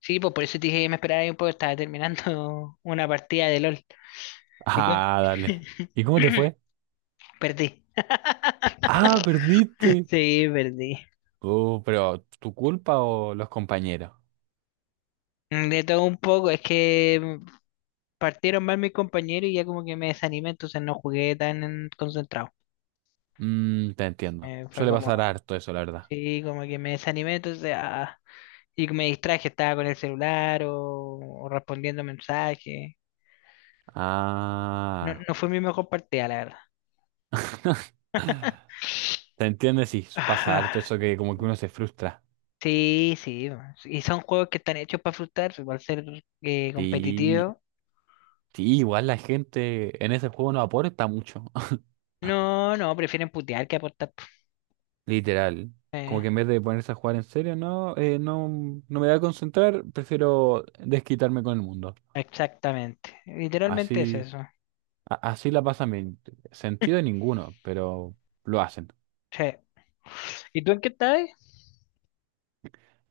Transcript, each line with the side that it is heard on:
left: Sí, pues por eso te dije que me esperaba ahí un poco, estaba terminando una partida de LOL. ¿Y tú?
right: Ah, dale. ¿Y cómo te fue?
left: Perdí.
right: Ah, perdiste.
left: Sí, perdí.
right: Oh, pero ¿tu culpa o los compañeros?
left: De todo un poco, es que partieron mal mis compañeros y ya como que me desanimé, entonces no jugué tan concentrado.
right: Mm, te entiendo.
left: Fue
right: Suele
left: como,
right: pasar harto eso, la verdad.
left: sí, como que me desanimé, entonces, y me distraje, estaba con el celular o respondiendo mensajes. No,
right: Ah.
left: no fue mi mejor partida, la
right: ¿Te entiendes? Sí, pasa
left: verdad.
right: harto eso que como que uno se frustra.
left: Sí, sí, y son juegos que están hechos para frustrar, para ser competitivos.
right: Sí, sí, igual la gente en ese juego no aporta mucho.
left: No, no, prefieren putear que aportar, po.
right: Literal. Como
left: Eh,
right: que en vez de ponerse a jugar en serio, no, no, no me voy a concentrar, prefiero desquitarme con el mundo.
left: exactamente, literalmente es
right: Así.
left: eso.
right: A- Así la pasan bien. Sentido ninguno, pero lo hacen.
left: Sí. ¿Y tú en qué estás?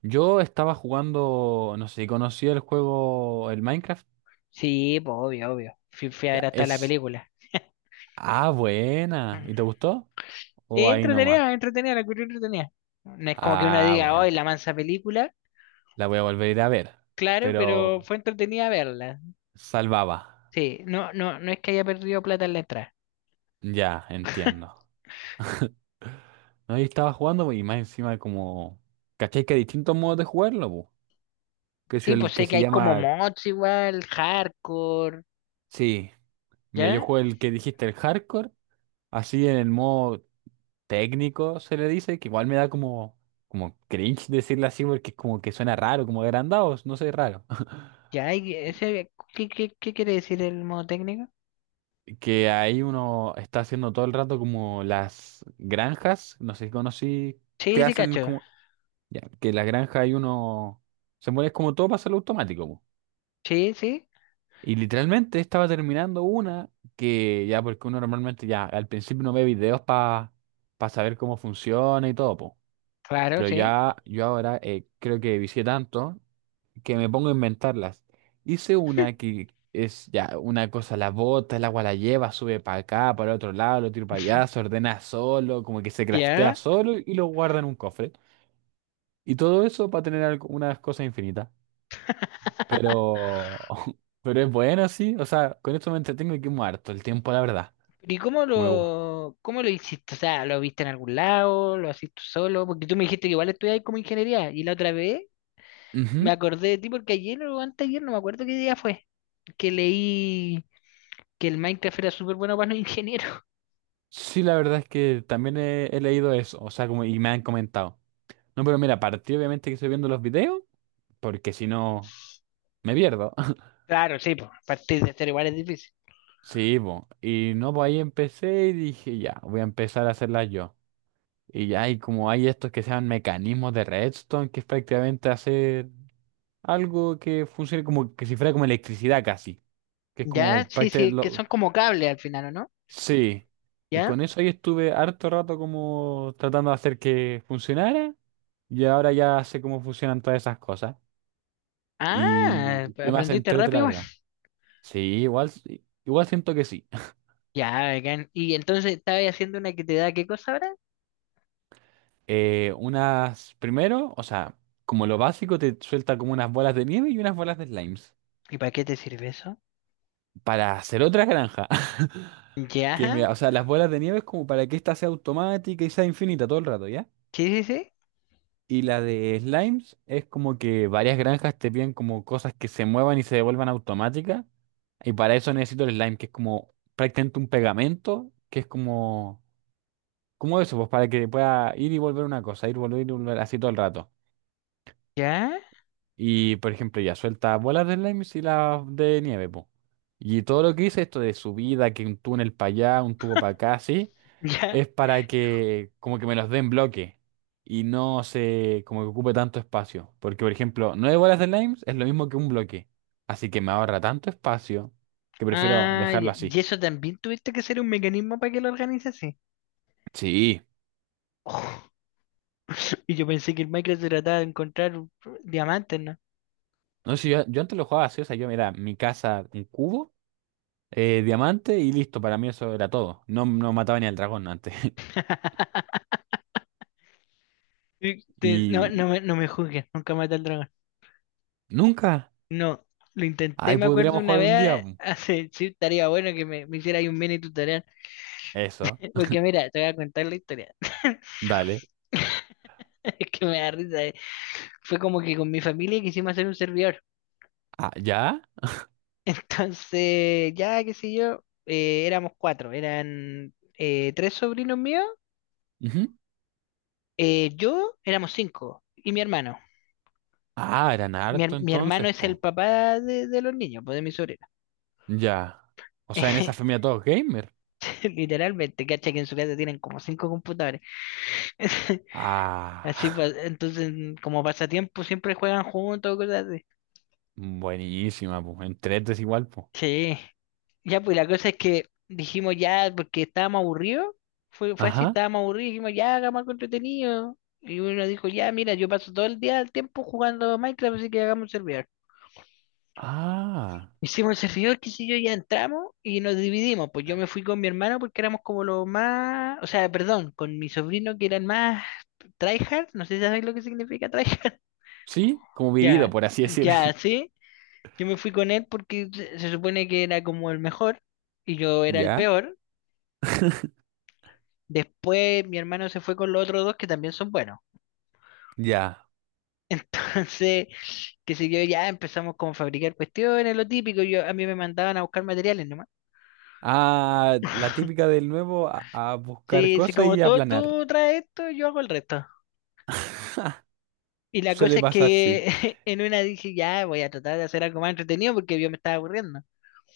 right: Yo estaba jugando, no sé si conocía el juego, el Minecraft.
left: Sí, pues obvio, obvio. Fui a ver
right: Ya,
left: hasta la
right: es.
left: película.
right: Ah, buena. ¿Y te gustó?
left: Sí,
right: ¿O ahí nomás?
left: entretenida, entretenida, la encontré entretenida. No es como que uno
right: Ah,
left: diga, hoy
right: buena.
left: la mansa película,
right: La voy a volver a ir a ver.
left: claro, pero
right: Pero
left: fue entretenida verla.
right: salvaba.
left: Sí, no, no, no es que haya perdido plata en la entrada.
right: Ya, entiendo. No, ahí estaba jugando po, y más encima como. ¿Cachai que hay distintos modos de jugarlo, po? Que es
left: Sí, pues
right: el que
left: sé que
right: se
left: hay como
right: llama.
left: mods igual, hardcore,
right: Sí. Mira, yo
left: ¿ya?
right: juego el que dijiste, el hardcore. Así en el modo técnico se le dice, que igual me da como, como cringe decirle así porque como que suena raro, como agrandados, no sé, raro.
left: Ya, y ese, ¿qué quiere decir el modo técnico?
right: Que ahí uno está haciendo todo el rato como las granjas, no sé si conocí,
left: Sí,
right: que
left: sí,
right: hacen
left: cacho.
right: como, ya, que la granja ahí uno, se mueve como todo para hacerlo automático. Po.
left: Sí, sí,
right: Y literalmente estaba terminando una que ya, porque uno normalmente ya al principio no ve videos para saber cómo funciona y todo, po.
left: claro,
right: Pero
left: sí.
right: ya yo ahora creo que vicié tanto que me pongo a inventarlas. Hice una que es ya una cosa, la bota, el agua la lleva, sube para acá, para otro lado, lo tiro para allá, se ordena solo, como que se craftea
left: Ya.
right: solo y lo guarda en un cofre. Y todo eso para tener algo- unas cosas infinitas. Pero, pero es bueno, sí. O sea, con esto me entretengo y que muerto el tiempo, la verdad.
left: ¿Y cómo
right: Como igual.
left: lo, cómo lo hiciste? O sea, ¿lo viste en algún lado? ¿Lo hacís tú solo? Porque tú me dijiste que igual estudiabas como ingeniería. Y la otra vez me
right: Ujú.
left: acordé de ti porque ayer o anteayer, no me acuerdo qué día fue, que leí que el Minecraft era súper bueno para los ingenieros.
right: Sí, la verdad es que también he leído eso, o sea, como y me han comentado. No, pero mira, partí obviamente que estoy viendo los videos, porque si no, me pierdo.
left: Claro, sí, pues, partir de cero igual es difícil.
right: Sí, po. Y no, pues ahí empecé y dije, ya, voy a empezar a hacerlas yo. Y ya, y como hay estos que sean mecanismos de redstone, que es prácticamente hacer algo que funcione como que si fuera como electricidad casi, que es
left: Ya,
right: como
left: sí,
right: prácticamente
left: sí, que
right: lo...
left: son como cables al final, ¿o no?
right: Sí, y
left: ¿Ya?
right: con eso ahí estuve harto rato como tratando de hacer que funcionara y ahora ya sé cómo funcionan todas esas cosas
left: Ah,
right: y qué más
left: aprendiste
right: entrete
left: rápido
right: la
left: igual.
right: verdad. Sí, igual siento que sí.
left: Ya, bacán. ¿Y entonces estabas haciendo una que te da qué cosa ahora?
right: Unas, primero, o sea, como lo básico, te suelta como unas bolas de nieve y unas bolas de slimes.
left: ¿Y para qué te sirve eso?
right: Para hacer otra granja.
left: Ya,
right: Que me, o sea, las bolas de nieve es como para que esta sea automática y sea infinita todo el rato, ¿ya?
left: sí, sí, sí.
right: Y la de slimes es como que varias granjas te piden como cosas que se muevan y se devuelvan automáticas. Y para eso necesito el slime, que es como prácticamente un pegamento, que es como ¿cómo eso? Pues para que pueda ir y volver una cosa, ir, volver y volver así todo el rato.
left: Ya,
right: Y por ejemplo, ya suelta bolas de slime y las de nieve, pues. Y todo lo que hice, esto de subida, que un túnel para allá, un tubo para acá, así,
left: ya.
right: es para que como que me los den bloque y no se como que ocupe tanto espacio. Porque por ejemplo, 9 bolas de slime es lo mismo que un bloque. Así que me ahorra tanto espacio que prefiero
left: Ah,
right: dejarlo
left: ya. Y
right: así.
left: eso también tuviste que hacer un mecanismo para que lo organizase.
right: Sí.
left: Oh. Y yo pensé que el Minecraft se trataba de encontrar diamantes, ¿no?
right: No sé, yo antes lo jugaba así, o sea, yo mira, mi casa, un cubo. Eh, diamante y listo, para mí eso era todo. No, no mataba ni al dragón antes.
left: No,
right: Y
left: no me juzgues, nunca maté al dragón.
right: nunca.
left: No, lo intenté,
right: Ahí
left: me acuerdo
right: podríamos
left: una
right: jugar un día.
left: vez,
right: Po.
left: hace, sí, estaría bueno que me hiciera ahí un mini tutorial.
right: Eso,
left: Porque mira, te voy a contar la historia.
right: dale.
left: Es que me da risa. Fue como que con mi familia quisimos hacer un servidor.
right: Ah, ¿ya?
left: Entonces, ya qué sé yo, éramos cuatro. Eran tres sobrinos míos,
right: Ujú.
left: yo éramos cinco y mi hermano.
right: Ah, eran harto
left: Mi hermano
right: entonces,
left: es el
right: po.
left: papá de los niños, pues de mi sobrino.
right: Ya. O sea, en esa familia todos gamer.
left: Literalmente, cacha que en su casa tienen como cinco computadores. Así pues,
right: Ah,
left: entonces como pasatiempo siempre juegan juntos, cosas así.
right: buenísima, pues En tres es igual, po.
left: Sí. Ya, pues la cosa es que dijimos ya, porque estábamos aburridos, fue así,
right: Ajá.
left: estábamos aburridos, dijimos ya, hagamos algo entretenido. Y uno dijo, ya, mira, yo paso todo el día el tiempo jugando Minecraft, así que hagamos un servidor.
right: Ah.
left: Hicimos el servidor, qué sé yo, ya entramos y nos dividimos. Pues yo me fui con mi hermano porque éramos como los más, o sea, perdón, con mi sobrino que eran más tryhard, no sé si sabéis lo que significa tryhard.
right: Sí, como vivido,
left: Ya,
right: por así decir.
left: ya, sí. Yo me fui con él porque se supone que era como el mejor y yo era el
right: ¿Ya?
left: peor. Después mi hermano se fue con los otros dos que también son buenos.
right: Ya.
left: Entonces, que sé yo, ya empezamos como a fabricar cuestiones, lo típico. A mí me mandaban a buscar materiales nomás.
right: Ah, la típica del nuevo a buscar
left: Sí, sí,
right: cosas
left: como
right: y a
left: tú,
right: planear.
left: tú traes esto, yo hago el resto. Y la
right: Suele
left: cosa es
right: pasar, sí.
left: que en una dije, ya voy a tratar de hacer algo más entretenido porque yo me estaba aburriendo.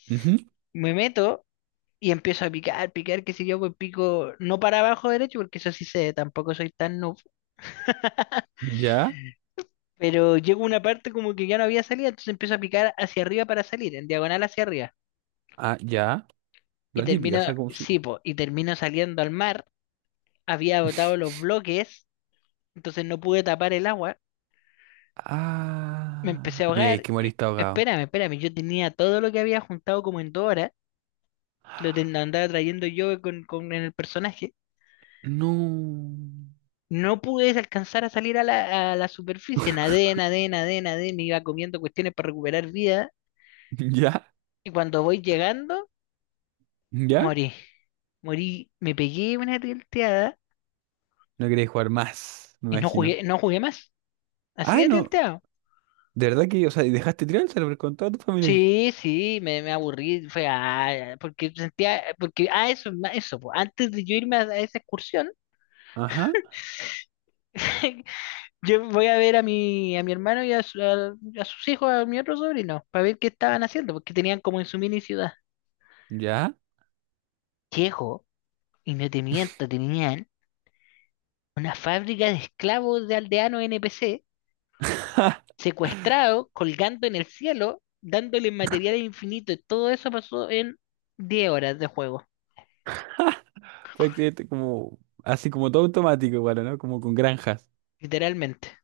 right: Ujú.
left: Me meto y empiezo a picar, picar, qué sé yo, pues pico no para abajo derecho porque eso sí sé, tampoco soy tan noob.
right: Ya,
left: Pero llego a una parte como que ya no había salida, entonces empiezo a picar hacia arriba para salir, en diagonal hacia arriba.
right: ah, ya.
left: Y
right: La típica, o
left: termino,
right: sea, como
left: sí,
right: si.
left: po, y termino saliendo al mar, había botado los bloques, entonces no pude tapar el agua, me
right: Ah,
left: empecé a
right: mira, es
left: ahogar,
right: que moriste ahogado.
left: espérame, espérame, yo tenía todo lo que había juntado como en 2 horas, lo andaba trayendo yo con el personaje,
right: No.
left: no pude alcanzar a salir a la, superficie, nadé, nadé, nadé, nadé, me iba comiendo cuestiones para recuperar vida,
right: ¿Ya?
left: y cuando voy llegando,
right: ¿Ya?
left: morí, morí, me pegué una tilteada
right: No queréis jugar más, me
left: y no
right: imagino.
left: jugué, no jugué más, así
right: Ah,
left: de
right: no.
left: tilteado.
right: De verdad que, o sea, y dejaste tirar el server con toda tu familia. Ahí?
left: Sí, sí, me aburrí, porque sentía, porque eso, eso, po, antes de yo irme a esa excursión,
right: Ajá.
left: yo voy a ver a mi hermano y a sus hijos, a mi otro sobrino, para ver qué estaban haciendo, porque tenían como en su mini ciudad.
right: ¿Ya?
left: Llego, y no te miento, tenían una fábrica de esclavos de aldeanos NPC, secuestrados, colgando en el cielo, dándoles materiales infinitos, y todo eso pasó en 10 horas de juego,
right: Prácticamente como, así como todo automático, bueno, ¿no? Como con granjas.
left: literalmente.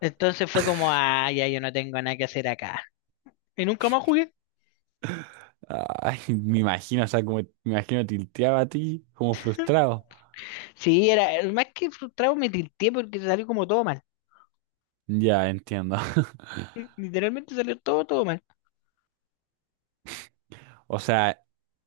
left: Entonces fue como, ya yo no tengo nada que hacer acá. Y nunca más jugué.
right: Ay, me imagino, o sea, como, me imagino tilteaba a ti, como frustrado.
left: Sí, más que frustrado me tilté porque salió como todo mal.
right: Ya, entiendo.
left: Literalmente salió todo, todo mal.
right: O sea,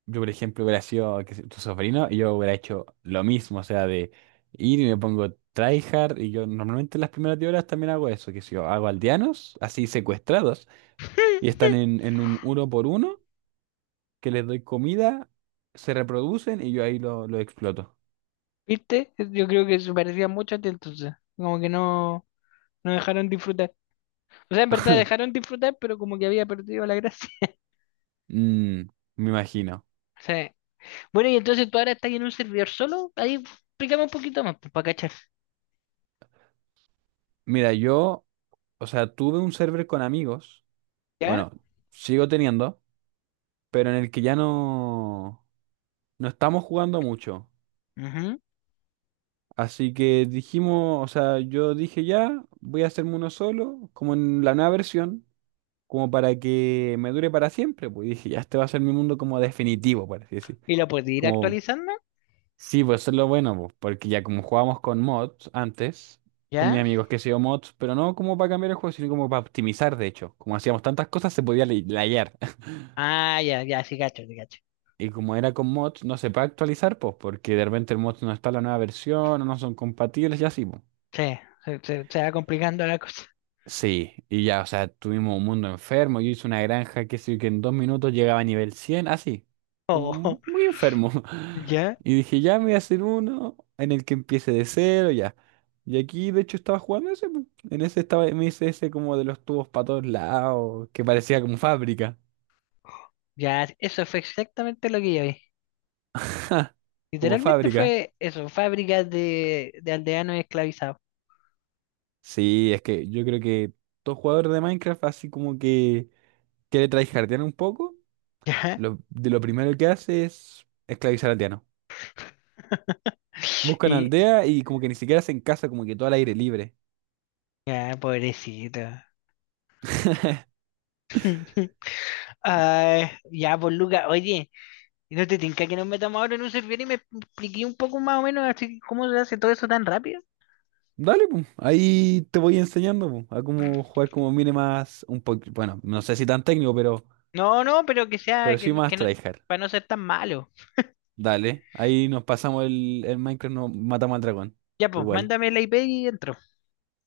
right: yo, por ejemplo, hubiera sido qué sé, tu sobrino y yo hubiera hecho lo mismo, o sea, de ir y me pongo tryhard y yo normalmente en las primeras 10 horas también hago eso, que si yo hago aldeanos, así secuestrados, y están en un uno por uno, que les doy comida, se reproducen y yo ahí lo exploto.
left: ¿Viste? Yo creo que se parecía mucho a ti entonces. Como que no, no dejaron disfrutar. O sea, en verdad dejaron disfrutar, pero como que había perdido la gracia.
right: Mm, me imagino.
left: Sí. Bueno, y entonces tú ahora estás en un servidor solo. Ahí explícame un poquito más, pues, para cachar.
right: Mira, yo, o sea, tuve un server con amigos,
left: ¿Ya?
right: bueno, sigo teniendo, pero en el que ya no, no estamos jugando mucho.
left: Ujú.
right: Así que dijimos, o sea, yo dije ya, voy a hacerme uno solo, como en la nueva versión, como para que me dure para siempre. Pues dije, ya este va a ser mi mundo como definitivo, por así decir.
left: ¿Y lo puedes ir
right: Como,
left: actualizando?
right: sí, pues eso es lo bueno, pues, porque ya como jugábamos con mods antes, con mis
left: ¿Ya?
right: amigos que hacían mods, pero no como para cambiar el juego, sino como para optimizar, de hecho. Como hacíamos tantas cosas, se podía lay- layar.
left: Ah, ya, ya, sí, cacho, sí, cacho.
right: Y como era con mods, no se puede actualizar, pues, porque de repente el mod no está en la nueva versión, o no son compatibles y así, pues.
left: Sí, se va complicando la cosa.
right: Sí, y ya, o sea, tuvimos un mundo enfermo. Yo hice una granja que sí, que en dos minutos llegaba a nivel 100, así, como
left: Oh,
right: muy enfermo.
left: ya,
right: Y dije, ya me voy a hacer uno en el que empiece de cero, ya. Y aquí, de hecho, estaba jugando ese. Po. En ese estaba, me hice ese como de los tubos para todos lados, que parecía como fábrica.
left: ya, eso fue exactamente lo que yo vi.
right: Como
left: Literalmente
right: fábrica.
left: fue eso, fábricas de aldeanos esclavizados.
right: Sí, es que yo creo que todo jugador de Minecraft, así como que quiere tryhardear un poco,
left: Ya,
right: lo, de lo primero que hace es esclavizar al Buscan
left: y
right: aldea y como que ni siquiera hacen casa, como que todo al aire libre.
left: ya, pobrecito. Ay, ya, pues Luca, oye, ¿No te tinca que nos metamos ahora en un servidor y me expliqué un poco más o menos así cómo se hace todo eso tan rápido?
right: Dale, pum. Ahí te voy enseñando, pum, a cómo jugar como mire más un poquito. Bueno, no sé si tan técnico,
left: No, no, pero que sea,
right: pero sí
left: que,
right: más
left: que no,
right: tryhard.
left: para no ser tan malo.
right: Dale. Ahí nos pasamos el Minecraft, nos matamos al dragón.
left: Ya, pues,
right: Igual.
left: mándame la IP y entro.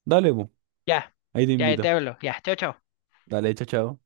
right: Dale, pum.
left: Ya,
right: Ahí te
left: ya te
right: invito.
left: hablo. Ya, chao, chao.
right: Dale, chao, chao.